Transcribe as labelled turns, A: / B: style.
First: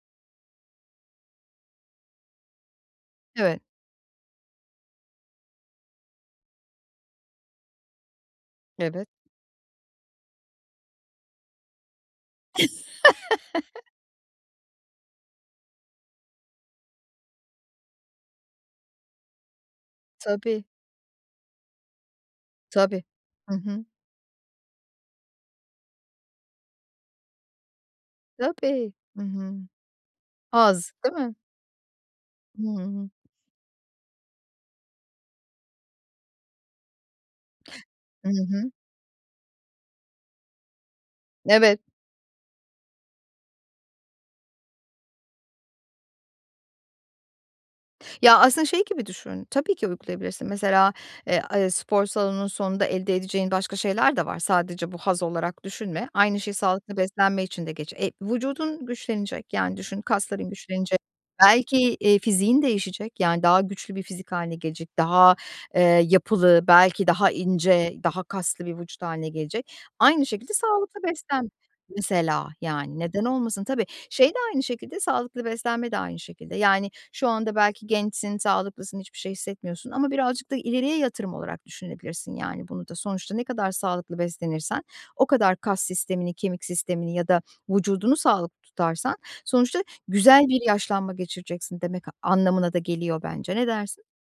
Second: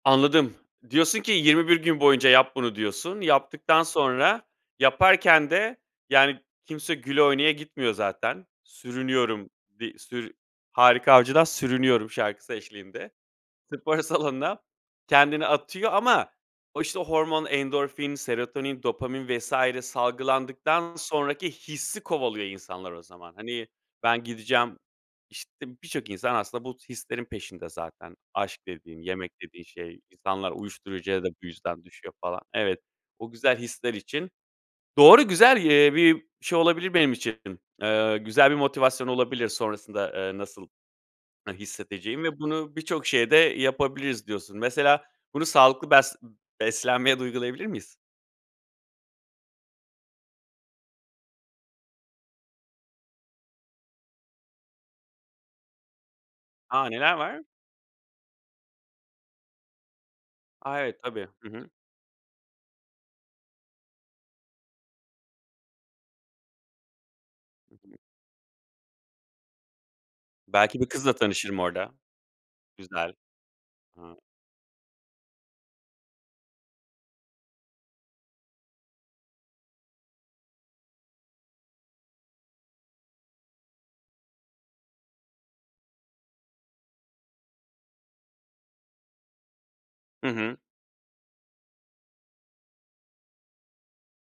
A: Anladım. Diyorsun ki, "21 gün boyunca yap bunu." diyorsun.
B: Evet.
A: Yaptıktan sonra, yaparken de, yani, kimse güle oynaya gitmiyor zaten.
B: Evet.
A: Sürünüyorum. Di sürü Harika Avcı'dan "Sürünüyorum" şarkısı eşliğinde spor salonuna kendini atıyor ama o, işte, hormon, endorfin, serotonin, dopamin vs.
B: Tabii.
A: salgılandıktan sonraki hissi kovalıyor insanlar o
B: Tabii.
A: zaman.
B: Hı
A: Hani,
B: hı.
A: ben gideceğim işte, birçok insan aslında bu hislerin peşinde zaten. Aşk
B: Tabii,
A: dediğin,
B: hı
A: yemek
B: hı.
A: dediğin şey. İnsanlar
B: Haz, değil
A: uyuşturucuya da
B: mi?
A: bu yüzden düşüyor, falan.
B: Hı
A: Evet,
B: hı.
A: o güzel hisler için. Doğru, güzel, eee, bir şey olabilir benim için. Eee,
B: Hı
A: güzel bir
B: hı.
A: motivasyon olabilir sonrasında, eee, nasıl
B: Evet.
A: hissedeceğim ve bunu birçok şeye de yapabiliriz diyorsun. Mesela, bunu sağlıklı bes beslenmeye de uygulayabilir miyiz?
B: Ya, aslında şey gibi düşün, tabii ki uygulayabilirsin. Mesela, eee, a spor salonunun sonunda elde edeceğin başka şeyler de var, sadece bu haz olarak düşünme. Aynı şey
A: A!
B: sağlıklı
A: Neler var?
B: beslenme için de geç Eee, vücudun güçlenecek, yani, düşün, kasların
A: A!
B: güçlenecek.
A: Evet, tabii, hı hı.
B: Belki, eee, fiziğin değişecek, yani, daha güçlü bir fizik hâline gelecek, daha, eee, yapılı, belki daha ince, daha kaslı bir vücut hâline gelecek. Aynı şekilde
A: Belki bir
B: sağlıklı
A: kızla
B: beslen
A: tanışırım orada.
B: mesela, yani,
A: Güzel.
B: neden olmasın? Tabii,
A: Hıı.
B: şey de aynı şekilde, sağlıklı beslenme de aynı şekilde. Yani, şu anda belki gençsin, sağlıklısın, hiçbir şey hissetmiyorsun ama birazcık da ileriye yatırım olarak düşünebilirsin, yani, bunu da. Sonuçta ne kadar sağlıklı beslenirsen, o kadar kas sistemini, kemik sistemini ya da vücudunu sağlıklı tutarsan, sonuçta
A: Hı
B: güzel
A: hı.
B: bir yaşlanma geçireceksin demek anlamına da geliyor bence. Ne dersin?